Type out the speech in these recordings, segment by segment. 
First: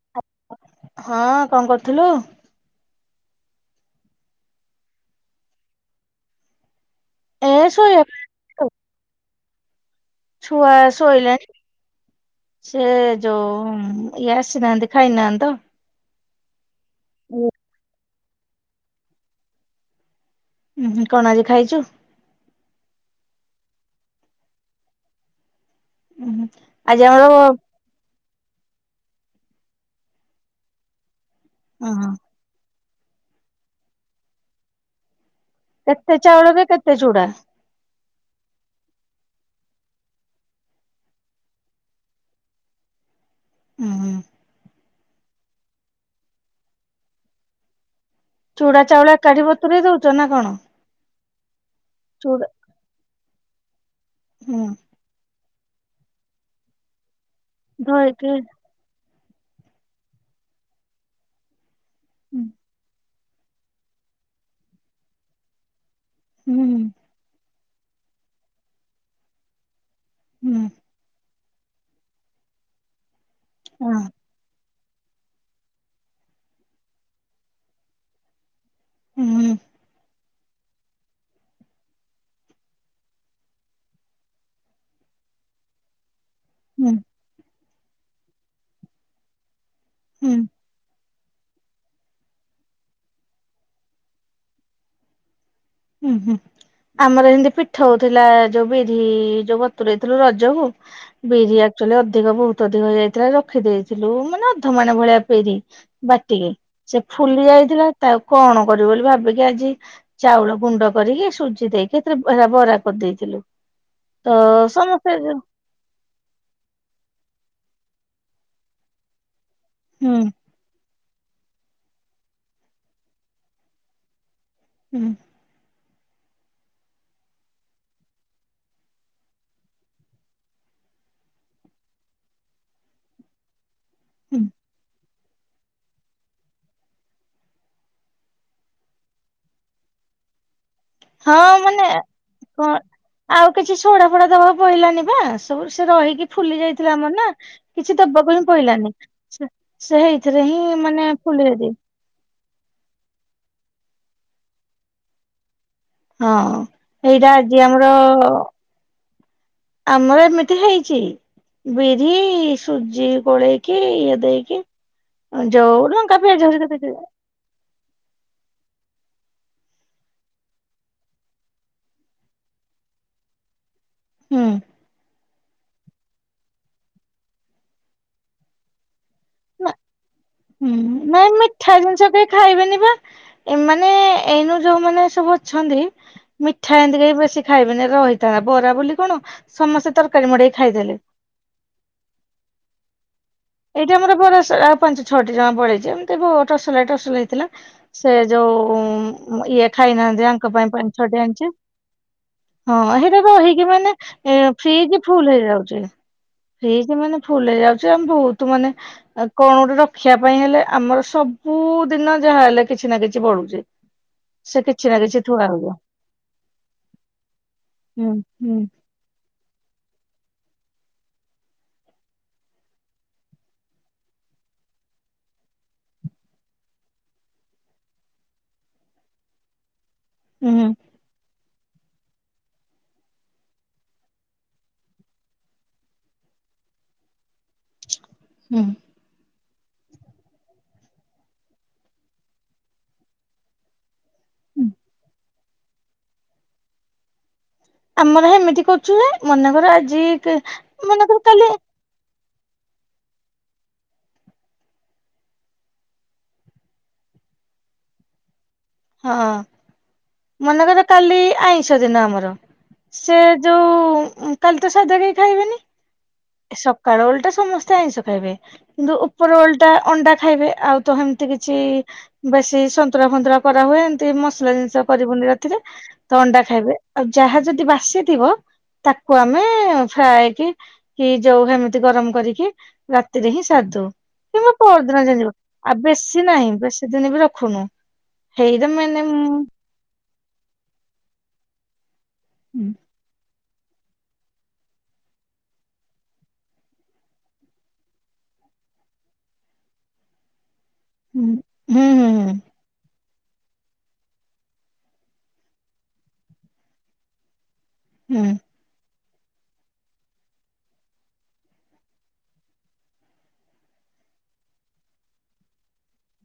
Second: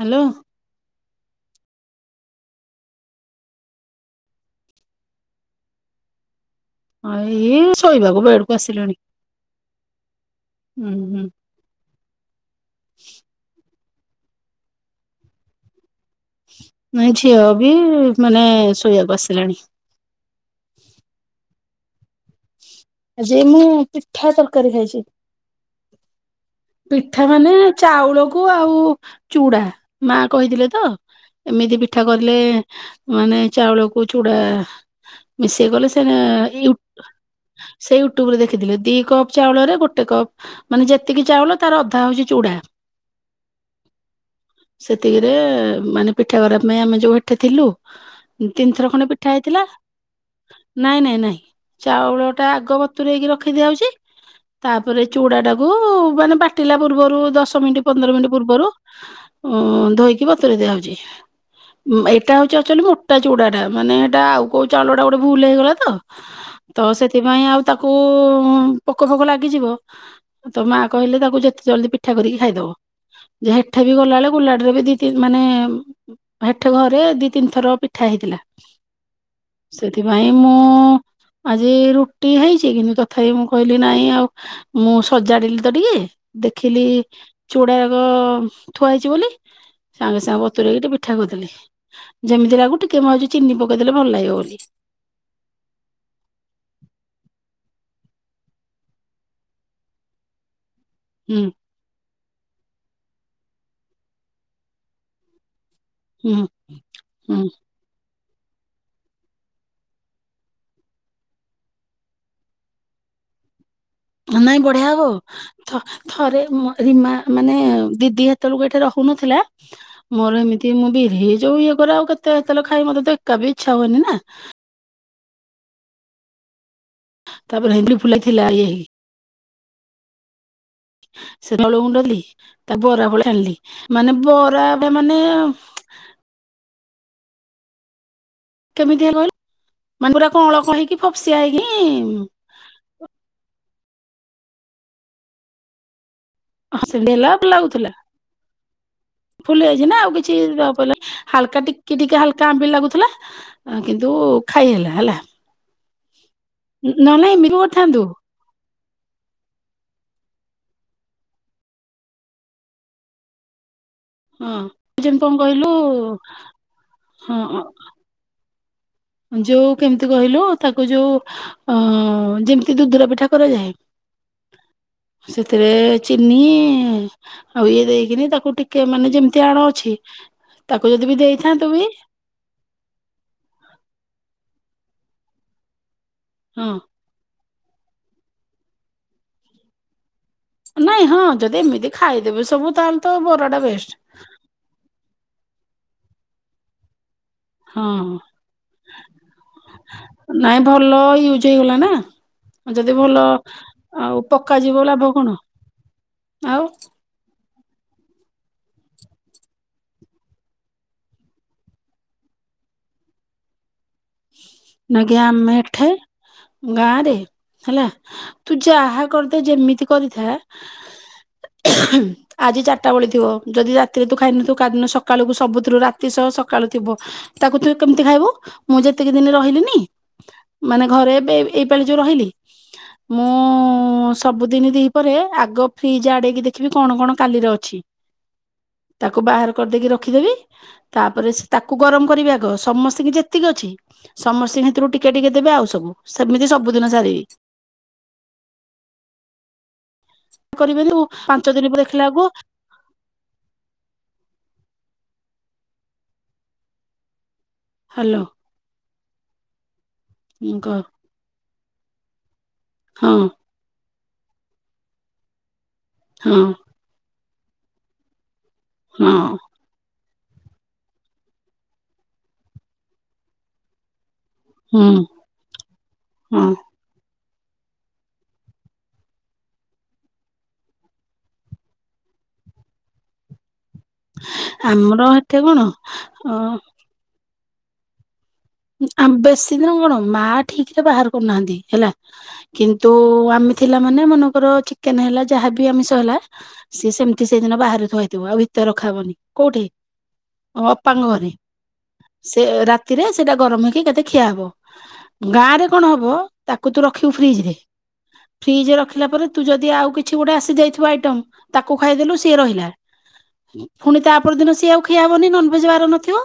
Hello. ହଁ କଁ କରୁଥିଲୁ? ଏ ଇଏ ଶୋଇଆ ଶୋଇବାକୁ ବେଡକୁ ପାଇଁ ଆସିଲେଣି [inaudible] ଛୁଆ ହୁଁ ହୁଁ ଶୋଇଲାଣିି? ସେ ଯୋଉ ଇଏ ଆସିନାହାନ୍ତି ଖାଇନାହାନ୍ତି ତ। ନାଇ ଝିଅ ବି ମାନେ ଶୋଇବାକୁ ଆସିଲାଣି। ଉ ହୁଁ କଣ ଆଜି ଖାଇଚୁ? ଆଜି ମୁଁ ପିଠା ତରକାରୀ ଖାଇଚି। ଉହୁଁ ଆଜି ପିଠା ଆମର ମାନେ ଚାଉଳକୁ ଆଉ ଚୁଡ଼ା ମା କହିଥିଲେ ତ ଏମିତି ପିଠା ଓହୋ କରିଲେ ମାନେ ଚାଉଳକୁ ଚୁଡା ମିଶେଇ ଗଲେ କେତେ ସେନା ଚାଉଳରେ ୟୁ କେତେ ଚୁଡା ସେ ୟୁଟ୍ୟୁବ ରେ ଦେଖିଥିଲେ ଦି କପ୍ ଚାଉଳରେ ଗୋଟେ କପ୍ ମାନେ ଯେତିକି ଚାଉଳ ତାର ଅଧା ହଉଚି ଚୁଡା। ଉଁ ହୁଁ। ସେତିକିରେ ମାନେ ପିଠା କରିବା ପାଇଁ ଆମେ ଯୋଉ ହେଠି ଥିଲୁ ଚୁଡା ତିନିଥର ଖଣ୍ଡେ ଚାଉଳ ପିଠା ଏକାଠି ହେଇଥିଲା। ବତୁରେଇ ଦଉଛ ନା କଣ ନାଇଁ ନାଇଁ ନାଇଁ ଚାଉଳ ଟା ଚୁଡା ଆଗ ବତୁରେଇକି ରଖି ଦିଆହଉଛି ହୁଁ ତା ତାପରେ ଚୁଡା ଟାକୁ ମାନେ ବାଟିଲା ପୂର୍ବରୁ ଦଶ ମିନିଟ୍ ପନ୍ଦର ଧୋଇକି ମିନିଟ୍ ପୂର୍ବରୁ ଉ ଧୋଇକି ବତୁରେଇ ଦିଆହଉଚି ଏଇଟା ହୁଁ ହଉଚି ଆଚୁଲି ମୋ ଟା ଚୁଡାଟା ମାନେ ସେଇଟା ଆଉ କୋଉ ଚାଉଳ ଗୋଟେ ଭୁଲ ହେଇଗଲା ତ ହୁଁ ସେ ସେଥିପାଇଁ ଆଉ ତାକୁ ପୋକ ଫୋକ ଲାଗିଯିବ ହୁଁ ତ ମା କହିଲେ ତାକୁ ଯେତେ ଜଲ୍ଦୀ ପି ପିଠା କରିକି ଖାଇଦବ ଯେ ହେଠେ ହଁ ବି ଗଲାବେଳେ କୁ ପୁଲାଡରେ ବି ଦି ମାନେ ହେଠ ଘରେ ଦି ତିନି ଥର ପିଠା ହେଇଥିଲା। ହୁଁ। ସେଥିପାଇଁ ମୁଁ ଆଜି ରୁ ରୁଟି ହେଇଛି କିନ୍ତୁ ତଥାପି ମୁଁ କହିଲି ନାଇଁ ଆଉ ମୁଁ ସଜାଡିଲି ତ ଟିକେ ଦେଖିଲି ହୁଁ ଚୁଡାକ ଥୁଆ ହେଇଛି ବୋଲି ସାଙ୍ଗେ ହୁଁ ସାଙ୍ଗେ ବତୁରେଇ ଦେ ଠା କରିଥିଲି ଯେମିତି ଲାଗୁ ଟିକେ ମଛି ଚିନି ପକେଇଦେଲେ ଭଲ ଲାଗିବ ବୋଲି। ହୁଁ ହୁଁ। ଆମର ଏମିତି ପିଠା ହଉଥିଲା ଯୋଉ ବିରି ଯୋଉ ବତୁରେଇଥିଲୁ ରଜକୁ। ହୁଁ ବିରି ଆକ୍ଚୁଆଲି ଅଧିକ ବହୁତ ଅଧିକ ହେଇଯାଇଥିଲା ରଖିଦେଇଥିଲୁ ମାନେ ଅଧ ମାଣେଭଳିଆ ବିରି। ହୁଁ ବାଟିକି ସେ ଫୁଲି ହୁଁ ଯାଇଥିଲା ତାକୁ କଣ କରିବ ବୋଲି ଭାବିକି ଆଜି ଚାଉଳ ଗୁଣ୍ଡ କରିକି ସୁଜି ଦେଇକି ଏଥିରେ ବରା କରିଦେଇଥିଲୁ। ତ ନାଇଁ ବଢିଆ ହବ। ସମସ୍ତେ ହୁଁ ଥ ଥରେ ରୀମା ମାନେ ଦିଦି ହେତବେଳକୁଏଠି ରହୁନଥିଲା। ହୁଁ ମୋର ଏମିତି ମୁଁ ବିରି ଯୋଉ ଇଏ କରଆଉ କେତେ ତେଲଖାଇ ମତେ ତଏକାବି ଇଛହୁଏନି ନା। ହୁଁ। ତାପରେ ହେନ୍ଦୁଲି ଫୁଲାଇଥିଲା ଇଏ ସେତ ବେଳକୁ ମୁଁ ଡରିଲି ତା ବରା ଫଳି ଆଣିଲି ମାନେ ବରା ଏବେ ମାନେ। କେମିତିଆ କହିଲୁ ମାଙ୍ଗୁରା କଆଁଳ କହିକି। ହଁ ମାନେ। କଣ ଆଉ କିଛି ସୋଡା ଫୋଡା ଦବାକୁ ପହିଲାନିପା ସବୁ ସେ ରହିକି ଫୁଲି ଯାଇଥିଲା ଆମର ସେମିତି ନା ହେଲା ଲାଗୁଥିଲା କିଛି ଦବାକୁ ହିଁ ପଡିଲାନି ଫୁଲି ଯାଇଛି ସେ ହେଇଥିରେ ହିଁ ମାନେ ଫୁଲି ଯାଇଛି। କି ଟିକେ ହାଲକା ଆମ୍ବଲି ଲାଗୁଥିଲା କିନ୍ତୁ ଖାଇ ହେଲା ହେଲା। ହଁ ନହେଲେ ଏଇଟା ଏମିତି ଆଜି ଆମର କରିଥାନ୍ତୁ ଆମର ଏମିତି ହେଇଛି ବିରି ସୁଜି ଗୋଳେଇକି। ହଁ ଦେଇକି ଯେମିତି କଣ କହିଲୁ ଯଉ ଲଙ୍କା ପିଆ ଯାଉ [unintelligible] ହଁ। ଯୋଉ କେମିତି କହିଲୁ ତାକୁ ଯୋଉ ଯେମିତି ଦୁଧୁର ପିଠା କରାଯାଏ। ହୁଁ। ସେଥିରେ ଚିନି ଆଉ ଇଏ ଦେଇକିନି ତାକୁ ଟିକେ ମାନେ ଯେମତି ନା ଟାଣୁଛି ହୁଁ ନାଇଁ ମିଠା ଜିନିଷ କେହି ଖାଇବେନି ପା। ଏ ମାନେ ଏଇନୁ ଯୋଉମାନେସବୁ ଅଛନ୍ତି ହଁ ମିଠା ଏମିତିକେହିବେଶୀ ଖାଇବେନି ରାହିଥା ବରା ବୋଲି କଣ ସମସ୍ତେ ତରକାରୀ ମଡେଇ ନାଇଁ ହଁ ଯଦି ଏମିତି ଖାଇଦେବେ ସବୁ ତାହାଲେ ତ ବରା ଏଇଟା ଆମର ବରାଆଉ ପାଞ୍ଚ ଛଅଟି ଜମାବିଳିଛି ଏମତି ଟସଲା ଟସଲା ହେଇଥିଲା। ହଁ ସେ ଯୋଉ ଇଏ ଖାଇନାହାନ୍ତି ଆଙ୍କ ନାଇଁ ପାଇଁ ଭଲ ପାଞ୍ଚ ଛଟି ୟୁଜ ଆଣିଛି। ହେଇଗଲା ନା ହଁ ଯଦି ଭଲ ହେଇଟା ରହିକି ମାନେ ଆଉ ପକାଯିବ ଫ୍ରିଜ ଲାଭ ଫୁଲ କଣ ହେଇଯାଉଛି ଆଉ ଫ୍ରିଜ ମାନେ ଫୁଲ ହେଇ ଯାଉଛି ଆମେ ବହୁତ ମାନେ କଣ ଗୋଟେ ରଖିବା ପାଇଁ ହେଲେ ଆମର ସବୁଦିନ ଯାହା ହେଲେ କିଛି ନା କିଛି ବଳୁଛି। ହ [unintelligible] ନାଜ୍ଞା ଆମ ଏଠ ଗାଁରେ ହେଲା ହୁଁ ହୁଁ ତୁ ଯା ଆ କରିଦେ ଯେମିତି କରିଥାଆ ଆଜି ଚାରିଟା ବେଳେ ଥିବ ଯଦି ରାତିରେ ତୁ ଖାଇନୁ ତାରିଦିନସକାଳୁ ସବୁଥିରୁ ରାତି ସହସକାଳୁ ଥିବ। ତାକୁ ତୁ କେମିତି ଖାଇବୁ ମୁଁ ଯେତିକି ଦିନ ରହିଲିିନି ହୁଁ ମାନେ ଘରେ ଏବେ ଏ ପେଲି ଯେଉ ରହିଲି। ମୁଁ ସବୁଦିନ ଦିପହରେଆଗ ଫ୍ରିଜ ଆଡେଇକି ଦେଖିବି କଣ କଣ କାଲିର ଅଛି। ହୁଁ। ତାକୁ ବାହାର କରିଦେଇକି ରଖିଦେବି ତାପରେ ସେ ତାକୁ ଗରମ କରିବି ଆଗ ସମସ୍ତଙ୍କୁ ଯେ ସେତିକ ଅଛି ସମସ୍ତଙ୍କ ହୁଁ। ସେଥିରୁ ଟିକେ ଟିକେ ଦେବି ଆଉ ସବୁ ସେମିତି ସବୁଦିନ ସାରିବି। ଆମର ହେମିତି କରୁଛୁ ହେଁ ମନେକର ଆଜି କରିବେନି ମନେକର କାଲି ପାଞ୍ଚ ଦିନ ଦେଖିଲା କୁ ହାଲୋ। ହଁ କହ ମନେକର କାଲି ଆଇଁଷ ଦିନ ଆମର ହଁ ସେ ଯୋଉ କାଲି ତ ସାଧା କେହି ଖାଇବେନି। ହଁ। ସକାଳ ଓଳିଟା ସମସ୍ତେ ଆଇଁଷ ଖାଇବେ କିନ୍ତୁ ହଁ ଉପର ଓଳି ଟା ଅଣ୍ଡା ଖାଇବେ ଆଉ ତ ହେମତି କିଛି ବେଶୀ ସନ୍ତୁରା ଫନ୍ତୁରା କରା ହୁଏ ଏମିତି ମସଲା ଜିନିଷ ହୁଁ କରିବୁନି ରାତିରେ ତ ଅଣ୍ଡା ହଁ ଖାଇବେ। ଆଉ ଯାହା ଯଦି ବାସିଥିବ ତାକୁ ଆମେ ଫ୍ରାଏ କି କି ଯୋଉ ହେମିତି ଗରମ କରିକି ରାତିରେ ହିଁ ସାରିଦଉ। କିନ୍ତୁ ଆମର ପହରଦିନ ଜେଜେବ ଏଠି କଣ ଆଉ ବେଶୀ ନାହିଁ ବେଶୀ ଦିନ ବି ରଖୁନୁ। ହେଇଟା ମାନେ ଆମ ହୁଁ ବେଶୀ ଦିନ କଣ ମା ଠିକ ରେ ବାହାର କରୁନାହାନ୍ତି ହେଲା ହୁଁ କିନ୍ତୁ ଆମେ ଥିଲା ମାନେ ମନେକର ଚିକେନ ହେଲା ଯାହାବି ଆମିଷ ହେଲା ସିଏ ସେମିତି ସେଇଦିନ ବାହାରୁ ଥୁଆହେଇଥିବ ଆଉ ଭିତରେ ରଖା ହବନି କୋଉଠି? ଅପାଙ୍କ ଘରେ ହୁଁ ହୁଁ ସେ ରାତିରେ ସେଇଟା ଗରମ ହେଇକି କେତେ ଖିଆ ହବ ଗାଁ ରେ କଣ ହବ ତାକୁ ତୁ ରଖିବୁ ଫ୍ରିଜ ରେ ହୁଁ। ଫ୍ରିଜ ରଖିଲା ପରେ ତୁ ଯଦି ଆଉ କିଛି ଗୋଟେ ଆସି ଜାଇଥିବ ଆଇଟମ ତାକୁ ଖାଇଦେଲୁ ସିଏ ରହିଲା। ଫୁଣି ତାପରଦିନ ସିଏ ଆଉ ଖିଆହବନି ନନଭେଜ ବାର ନଥିବ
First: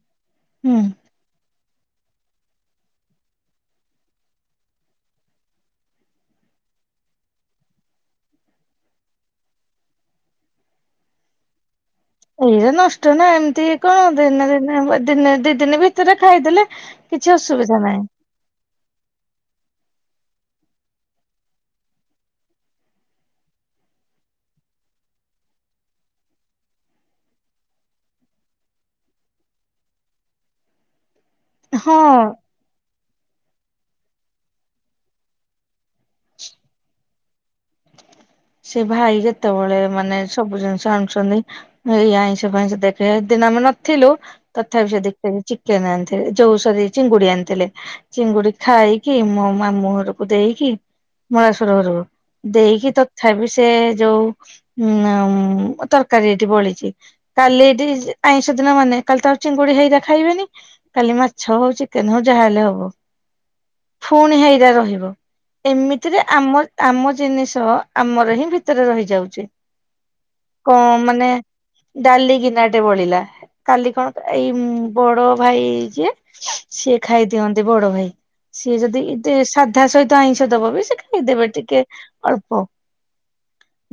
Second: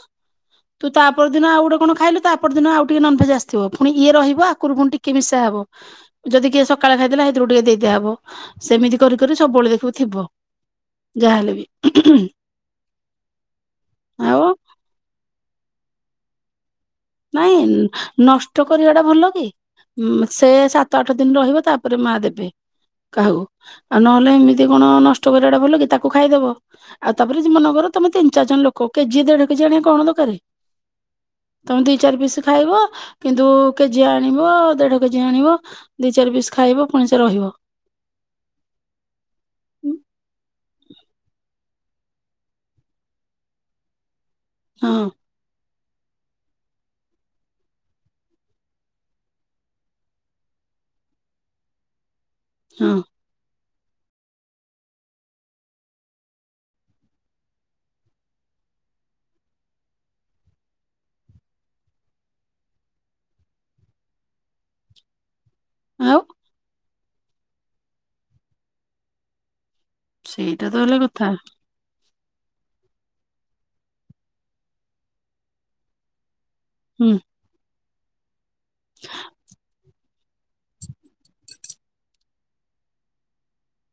ହୁଁ। ତା ପରଦିନ ଆଉ ଗୋଟେ ଫୁଣି ଖାଇଲୁ ତା ପର ଦଦିନ ଆଉ ଟିକେ ନନଭେଜ ଆସିବ ପୁଣି ଇଏ ରହିବ ଆଗରୁ ପୁଣି ଟିକେ ମିଶା ହବ। ଯଦି କିଏ ସକାଳେ ଖାଇଦେଲେ ସେଇଥିରୁ ଟିକେ ଦେଇଦିଆହବ ସେମିତି କରିି କରି ସବୁବେଳେ ଦେଖିବୁ ଥିବ। ଯାହାହଲେ ବି ଏଇରେ ନଷ୍ଟ ନା ଏମିତି କଣ ଆଉ ଦିନେ ଦି ଦିନି ଦିନେ ଦିନେ ଦି ଦିନେ ଭିତରେ ଖାଇଦେଲେ କିଛି ନାଇଁ ଅସୁବିଧା ନାହିଁ ନ ଟ କରିବା ଟା ଭଲ କି ସେ ସାତ ଆଠ ଦିନ ରହିବ ତାପରେ ମା ଦେବେ। କାହାକୁ ଆଉ ନହେଲେ ଏମିତି କଣ ନଷ୍ଟ କରିବାଟା ଭଲ କି ତାକୁ ଖାଇଦବ। ଆଉ ତାପରେ ଯଦି ମନକର ତମେ ତିନ ଚାର ଜଣ ଲୋକ କେଜି ଦେଢ କେଜି ଆଣିବା କଣ ଦକରେ? ତମେ ଦି ହଁ ଚାରି ପିସ୍ ଖାଇବ କିନ୍ତୁ କେଜି ଆଣିବ ଦେଢ କେଜି ଆଣିବ। ଦୀ ଚାରି ପିସ୍ ଖାଇବ ପୁଣି ସେ ରହିବ। ସେ ଭାଇ ଯେତେବେଳେ ମାନେ ସବୁ ଜିନିଷ ଆଣୁଛନ୍ତି ଏଇ ଆଇଁଷ ଫଇଁଷ ଦେଖେଇ ଦିନ ଆମେ ନଥିଲୁ ହଁ ତଥାପି ସେ ଦେଖେ ଚିକେନ ଆଣିଥିଲେ ଯୋଉ ସରି ଚିଙ୍ଗୁଡି ଆଣିଥିଲେ। ଚିଙ୍ଗୁଡି ଖାଇକି ମୋ ମାମୁଁ ଘରକୁ ଦେଇକି ମଳଶୁର ଘରକୁ। ଦେଇକି ହଁ ତଥାପି ସେ ଯୋଉ ଉଁ ତରକାରୀ ଏଠି ବଳିଛି। କାଲି ଏଠି ଆଇଁଷ ଦିନ ମାନେ କାଲି ତ ଆଉ ଚିଙ୍ଗୁଡି ହେଇରା ଖାଇବେନି। କାଲି ମାଛ ହଉ ଚିକେନ ହଉ ଯାହାହଲେ ହବ ଫୁଣି ହେଇରା ରହିବ। ଆଉ ଏମିତିରେ ଆମ ଆମ ଜିନିଷ ଆମର ହିଁ ଭିତରେ ରହିଯାଉଛି। ସେଇଟା ତ କ ହେଲା କଥା ମାନେ ଡାଲି ଗିନାଟେ ବଳିଲା। କାଲି କଣ ଏଇ ବଡ ଭାଇ ଯିଏ ସିଏ ହୁଁ ଖାଇଦିଅନ୍ତେ ବଡ ଭାଇ। ସିଏ ଯଦି ଦେ ସାଧା ସହି ଆଇଁଷ ଦବ ବି ସେ ଖାଇଦେବେ ଟିକେ ଅଳ୍ପ।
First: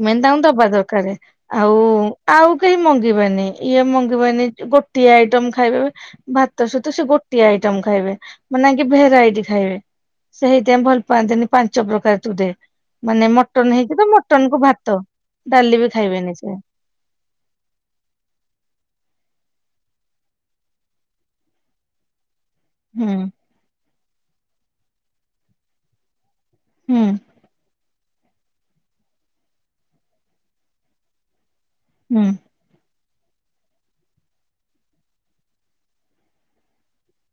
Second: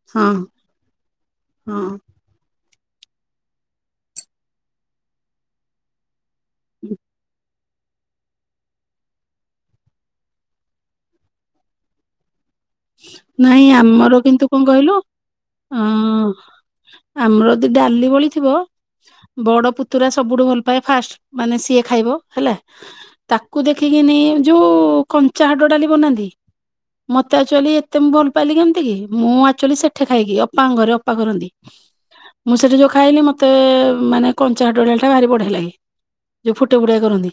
ମେନ୍ ହଁ। ତାଙ୍କୁ ଦବା ଦରକାର। ହଁ ଆଉ ଆଉ କେହି ମଙ୍ଗିବେନି। ଇଏ ମଙ୍ଗିବେନି ଗୋଟିଏ ଆଇଟମ୍ ଖାଇବେ ବେ ଭାତ ସହିତ ସେ ଗୋଟିଏ ଆଇଟମ୍ ଖାଇବେ। ମାନେ କି ଭେରାଇଟି ଖାଇବେ। ସେଇଥି ପାଇଁ ଭଲ ପାଆନ୍ତିନି ପାଞ୍ଚ ପ୍ରକାର ତୁ ଦେ। ମାନେ ମ ନାଇଁ ମଟନ ହେଇଛି ତ ଆମର କିନ୍ତୁ ମଟନ କୁ କଣ କହିଲୁ ଭାତ, ଡାଲି ଅଁ ବି ଖାଇବେନି ସେ। ଆମର ଯଦି ଡାଲି ବଳି ଥିବ ବଡ ପୁତୁରା ସବୁଠୁ ଭଲ ପାଏ ଫାଷ୍ଟ ମାନେ ସିଏ ଖାଇବ ହେଲା। ହୁଁ। ତାକୁ ଦେଖିକିନି ଯୋଉ କଞ୍ଚା ହରଡ଼ ଡାଲି ବନାନ୍ତି। ହୁଁ। ମତେ ଆକ୍ଚୁଲି ଏତେ ମୁଁ ଭଲ ପାଇଲିି କେମିତି କି। ମୁଁ ଆକ୍ଚୁଲି ସେଠି ଖାଇକି ଅପାଙ୍କ ଘରେ ଅପା କରନ୍ତି। ହୁଁ। ମୁଁ ସେଇଠି ଯେଉଁ ଖାଇଲି ମୋତେ ମାନେ କଞ୍ଚା ହରଡ ଡାଲିଟା ଭାରି ବଢ଼ିଆ ଲାଗେ। ଯୋଉ ଫୁଟେ ଫୁଟାକି କରନ୍ତି।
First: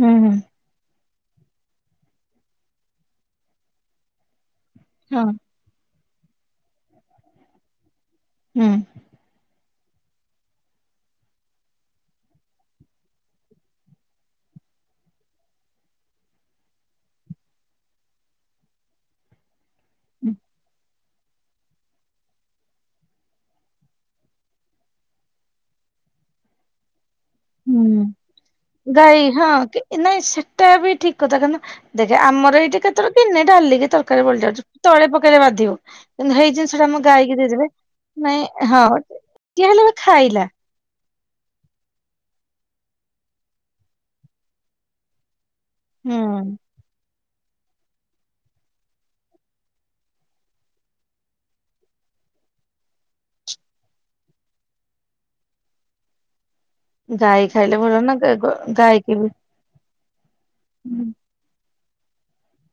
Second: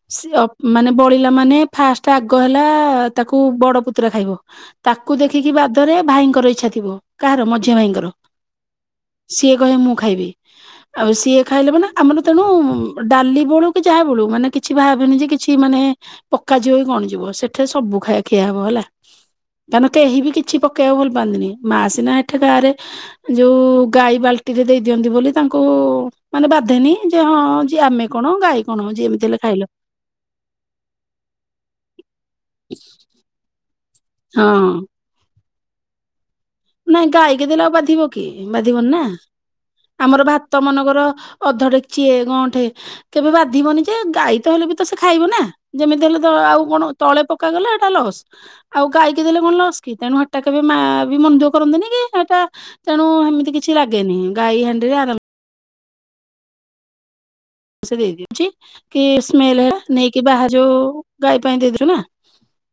ହୁଁ ସେ ହୁଁ ଅ ମାନେ ବଳିଲା ମାନେ ଫାଷ୍ଟ ଆଗ ହେଲା ତାକୁ ବଡ ପୁତୁରା ଖାଇବ। ତାକୁ ହଁ ଦେଖିକି ବାଦରେ ଭାଇଙ୍କର ଇଛା ଥିବ। କାହାର ମଝିଆ ଭାଇଙ୍କର। ହୁଁ ସିଏ କହିବେ ମୁଁ ଖାଇବି। ଗ ଆଉ ସିଏ ଖାଇଲେ ମାନେ ଆମର ତେଣୁ ଡାଲି ବଳୁ କି ଯାହା ବଳୁ ମାନେ କିଛି ଭାବେନି ଯେ କି ଛି ମାନେ ପକାଯିବ କଣ ଯିବ। ସେଠି ସବୁ ଖାଇ ଖିଆ ହବ ହେଲା। କାରନ କେହି ବି କିଛି ପକେଇବାକୁ ଭଲ ପାଆନ୍ତିନି। ମା ସିନା ସେଠି ଗାଁରେ ଯୋଉ ଗାଈ ବାଲ୍ଟି ରେ ଦେଇ ଦିଅନ୍ତି ବୋଲି ତାଙ୍କୁ ମାନେ ବାଧେନି। ଯେ ହଁ ଯିଏ ହୁଁ ଆମେ କଣ ଗାଈ କଣ ଯିଏ ଏମିତି ହେଲେ ହଁ ଖାଇଲ। କି ନାଇଁ ସେଟା ବି ଠିକ୍ କଥା। କାରଣ ଦେଖେ ଆମର ଏଇଠି କେତେବେଳେ ଗିନେ ଡାଲି କି ତର୍ ତରକାରୀ ବଳି ଯାଉଛି। ହଁ। ତଳେ ପକେଇଲେ ବାଧିବ। କିନ୍ତୁ ହେଇ ଜିନିଷ ଟା ଆମ ନାଇଁ ଗାଈକି ଦେଲେ ଦେଇଦେବେ ଆଉ ବାଧିବ କି। ନାଇଁ ହଁ ବାଧିବନି ନା। କିଏ ହେଲେ ବି ଆମର ଖାଇଲା। ଭାତ ମନେକର ଅଧ ଡେକ୍ଚିଏ ଗଁଅଠେ କେବେ ବାଧିବନି ଯେ ଗାଈ ତ ହେଲେ ବି ତ ସେ ଖାଇବ ନା। ଯେମିତି ହେଲେ ହୁଁ ତ ଆଉ କଣ ତଳେ ପ ପକାଗଲା ଏଟା ଲସ୍। ଆଉ ଗାଇକି ଦେଲେ କଣ ଲସ୍ କି? ତେଣୁ ହେଟା କେବେ ମାଆ ବି ମନ ଦୁଃଖ କରନ୍ତିନି କି ସେଇଟା ତେଣୁ ଏମିତି କିଛି ଲାଗେନି। ଗାଈ ହାଣ୍ଡିରେ ଆରାମ ଗାଈ ଖାଇଲେ ସେ ଭଲ ନା ଗା ଗ ଦେଇଦଉଛି କି ଗାଈକି ବି ସ୍ମେଲ ହେଲା ନେଇକି ବାହା ଯୋଉ ହୁଁ ଗାଈ ପାଇଁ ଦେଇଥିଲୁ ନା।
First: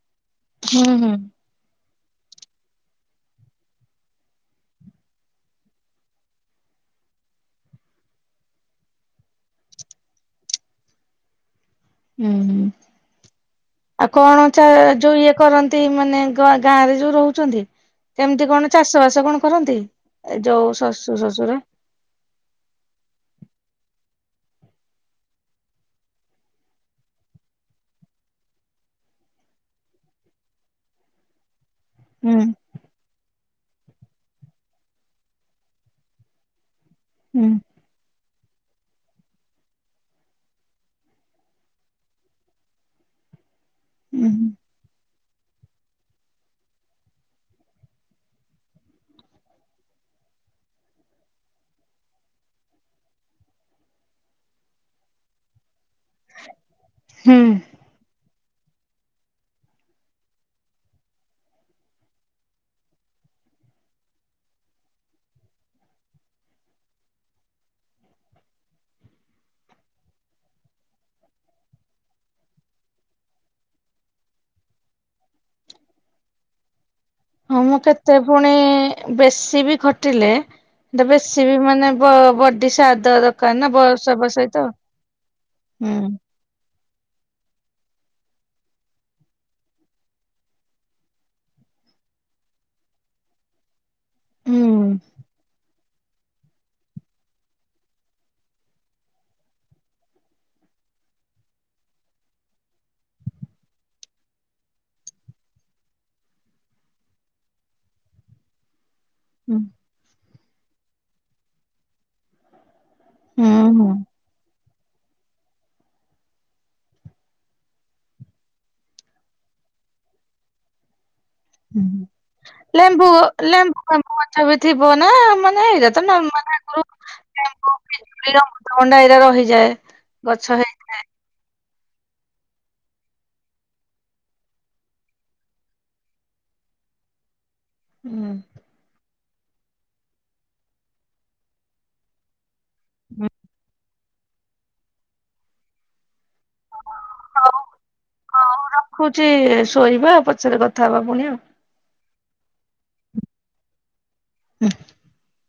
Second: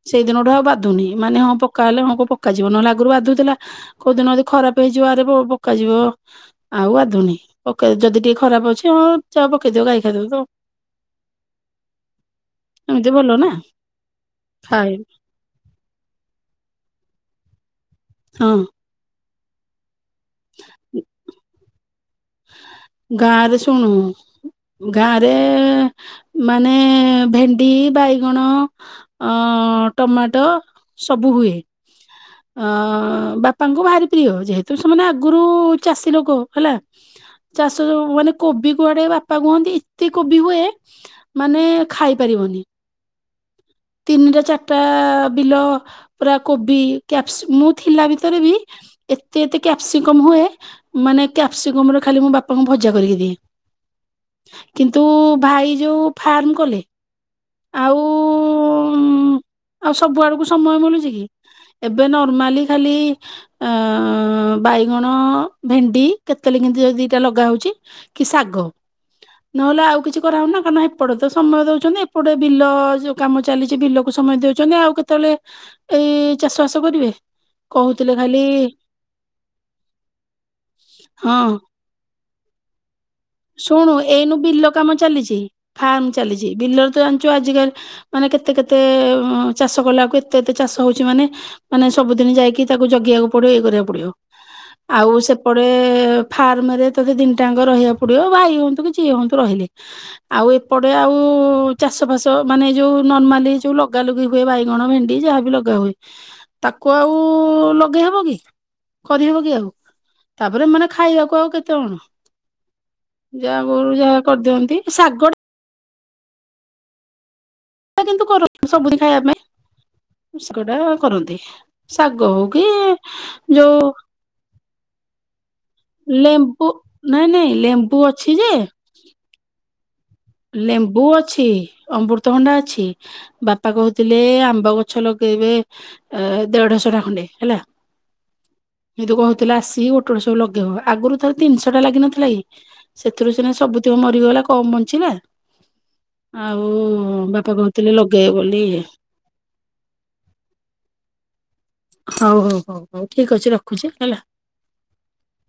ସେଇଦିନ ଠୁ ଆଉ ବାଧୁନି। ହୁଁ। ମାନେ ହଁ ପ ପକା ହେଲେ ହଁମ ପକାଯିବ। ନହେଲେ ଆଗରୁ ବାଧୁଥିଲା। କୋଉଦିନ ଯଦି ଖରାପ ହେଇଯିବ ଆରେ ପ ପକାଯିବ। ଆଉ ବାଧୁନି। ପକେଇ ଯଦି ଟିକେ ଖରାପ ଅଛି ହଁ ଯ ପକେଇଦିଅ ଗାଇ ଖାଇଦବତ। ଉଁ ହୁଁ, ଏମିତି ଭଲ ନା ଆଉ କଣ ଚା ଖାଏ ଯୋଉ ଇଏ କରନ୍ତି ମାନେ ଗ ଗାଁ ରେ ଯୋଉ ରହୁଛନ୍ତି କେମିତି ହଁ କଣ ଚାଷ ବାସ କଣ କରନ୍ତି? ଏ ଯୋଉ ଶଶୁ, ଶ୍ୱଶୁର। ଗାଁ ରେ ଶୁଣୁ। ଗାଁରେ ମାନେ ଭେଣ୍ଡି, ବାଇଗଣ ଓ ଟମାଟ ସବୁ ହୁଏ। ହୁଁ। ଅ ବାପାଙ୍କୁ ଭାରି ପ୍ରିୟ। ଯେହେତୁ ସେମାନେ ଆଗରୁ ଚାଷୀ ଲୋକ ହେଲା ହୁଁ। ଚାଷ ମାନେ କୋବି କୁଆଡେ ବାପା କୁହନ୍ତି ଏତେ କୋବି ହୁଏ। ମାନେ ଖାଇପାରିବନି। ହୁଁ ତିନିଟା ଚାରିଟା ବିଲ ପୁରା କୋବି। କ୍ୟାସି ମୁଁ ଥିଲା ଭିତରେ ବି ଏତେ ଏତେ କ୍ୟାପସିକମ ହୁଏ। ମାନେ କ୍ୟାପ୍ସିକମ ରେ ଖାଲି ମୋ ବାପାଙ୍କୁ ଭଜା କରିକି ଦିଏ। କିନ୍ତୁ ଭାଇ ଯୋଉଁ ଫାର୍ମ କଲେ। ହୁଁ। ହୁଁ ଆଉ ସବୁ ଆଡକୁ ସମୟ ମିଳୁଛି କି ଏବେ ନର୍ମାଲି ଖାଲି ଏ ବାଇଗଣ ଭେଣ୍ଡି କେତେଳେ କିମୀତି ଯଦି ଦିଟା ଲଗାହଉଛି। କି ଶାଗ ନହେଲେ ଆଉ କିଛି କରାଉନା କାରଣ ହେପଟେ ତ ସମୟ ଦଉଛନ୍ତି। ଏ ଏପଟେ ବିଲ ଯୋଉ କାମ ଚାଲିଛି ବିଲକୁ ସମୟ ଦଉଛନ୍ତି ଆଉ କେତେବେଳେ? ଏଇ ଚାଷ ବାସ କରିବେ। ହଁ ମୁଁ କହୁଥିଲେ କେତେ ଖାଲି ଫୁଣି ବେଶୀ ବି ଖଟିଲେ ହଁ ଡ଼ବେଶୀ ବି ମାନେ ବ ବଡି ସାତ୍ ଦ ଶୁଣୁ ଏଇନୁ ବିଲ କାମ ଚାଲିଛି ହୁଁ ଫାର୍ମ ଚାଲିଛି ବିଲରେ ତ ଜାଣିଛୁ ଆଜିିକା ମାନେ କେତେ କେତେ ଚାଷ କଲା କୁ ଏତେ ଏତେ ଚାଷ ହଉଛି ମାନେ ମାନେ ସବୁଦିନ ଯାଇକି ତାକୁ ଜଗିବାକୁ ପଡିବ ଇଏ କରିବାକୁ ପଡିବ। ହୁଁ ଆଉ ସେପଟେ ଫାର୍ମ ରେ ହେ ଦିନିଟା ଯାଙ୍କ ରହିବା ପଡିବ ଭାଇ ହୁଅନ୍ତୁ କି ଯିଏ ହୁଅନ୍ତୁ ରହିଲେ। ଆଉ ଏପଟେ ଆଉ ଚାଷ ଫାସ ମାନେ ଯୋଉ ନର୍ମାଲି ଯୋଉ ଲଗାଲଗି ହୁଏ ବାଇଗଣ ଭେଣ୍ଡି ଯାହା ବି ଲଗା ହୁଏ ତାକୁ ଆଉ ଲଗେଇହବ କି? କରିହବ କି ହୁଁ ଆଉ ତାପରେ ମାନେ ଖାଇବାକୁ ଆଉ କେତେ ଜଣ? ଯାହା ହୁଁ। ଗୋରୁ ଯାହା କରିଦିଅନ୍ତି ଶାଗ ଟା। ଶାଗ କିନ୍ତୁ କରନ୍ତୀ ସବୁଦିନ ଖାଇବା ପାଇଁ ଶାଗଟା କରନ୍ତି। ହୁଁ। ଶାଗ ହଉ କି ଯୋଉ କୁ ଥାପି ଥିବ ନା ମାନେ ର ତ ନାର୍ମଲି ଲେମ୍ବୁ ଆଗରୁ ନାଇଁ ନାଇଁ ଆମ୍ୱ ଲେମ୍ବୁ ଅଛି ପିଜୁଳି ଯେ ଅମୃତ ଭଣ୍ଡା ଏରାରହିଯାଏ। ଲେମ୍ବୁ ବୂ ଅଛି ଅମୃତ ଭଣ୍ଡା ଅଛି ବାପା କହୁଥିଲେ ଆମ୍ବ ଗଛ ଲଗେଇବେ। ଅ ଦେଢଶ ଟା ଖଣ୍ଡେ ହେଲା। ହୁଁ। ହେ ଦୂ କହୁଥିଲ ଆସିକି ଗୋଟେ ଗୋଟେ ସବୁ ଲଗେଇବ ଆଗରୁ ଥରେ ତିନିଶ ଟା ଲାଗିିନଥିଲା କି? ସେଥିରୁ ସିନା ସବୁତକ ମରିଗଲା କମ ବଞ୍ଚିଲା। ଆଉ ବାପା କହୁଥିଲେ ଲଗେଇ ବୋଲି। ହଉଛି ଶୋଇବା ପଛରେ କଥା ହବା ପୁଣି ଆଉ। ହଉ ହଉ ହଉ ହଉ ଠିକ ଅଛି ରଖୁଛି ହେଲା। [unintelligible]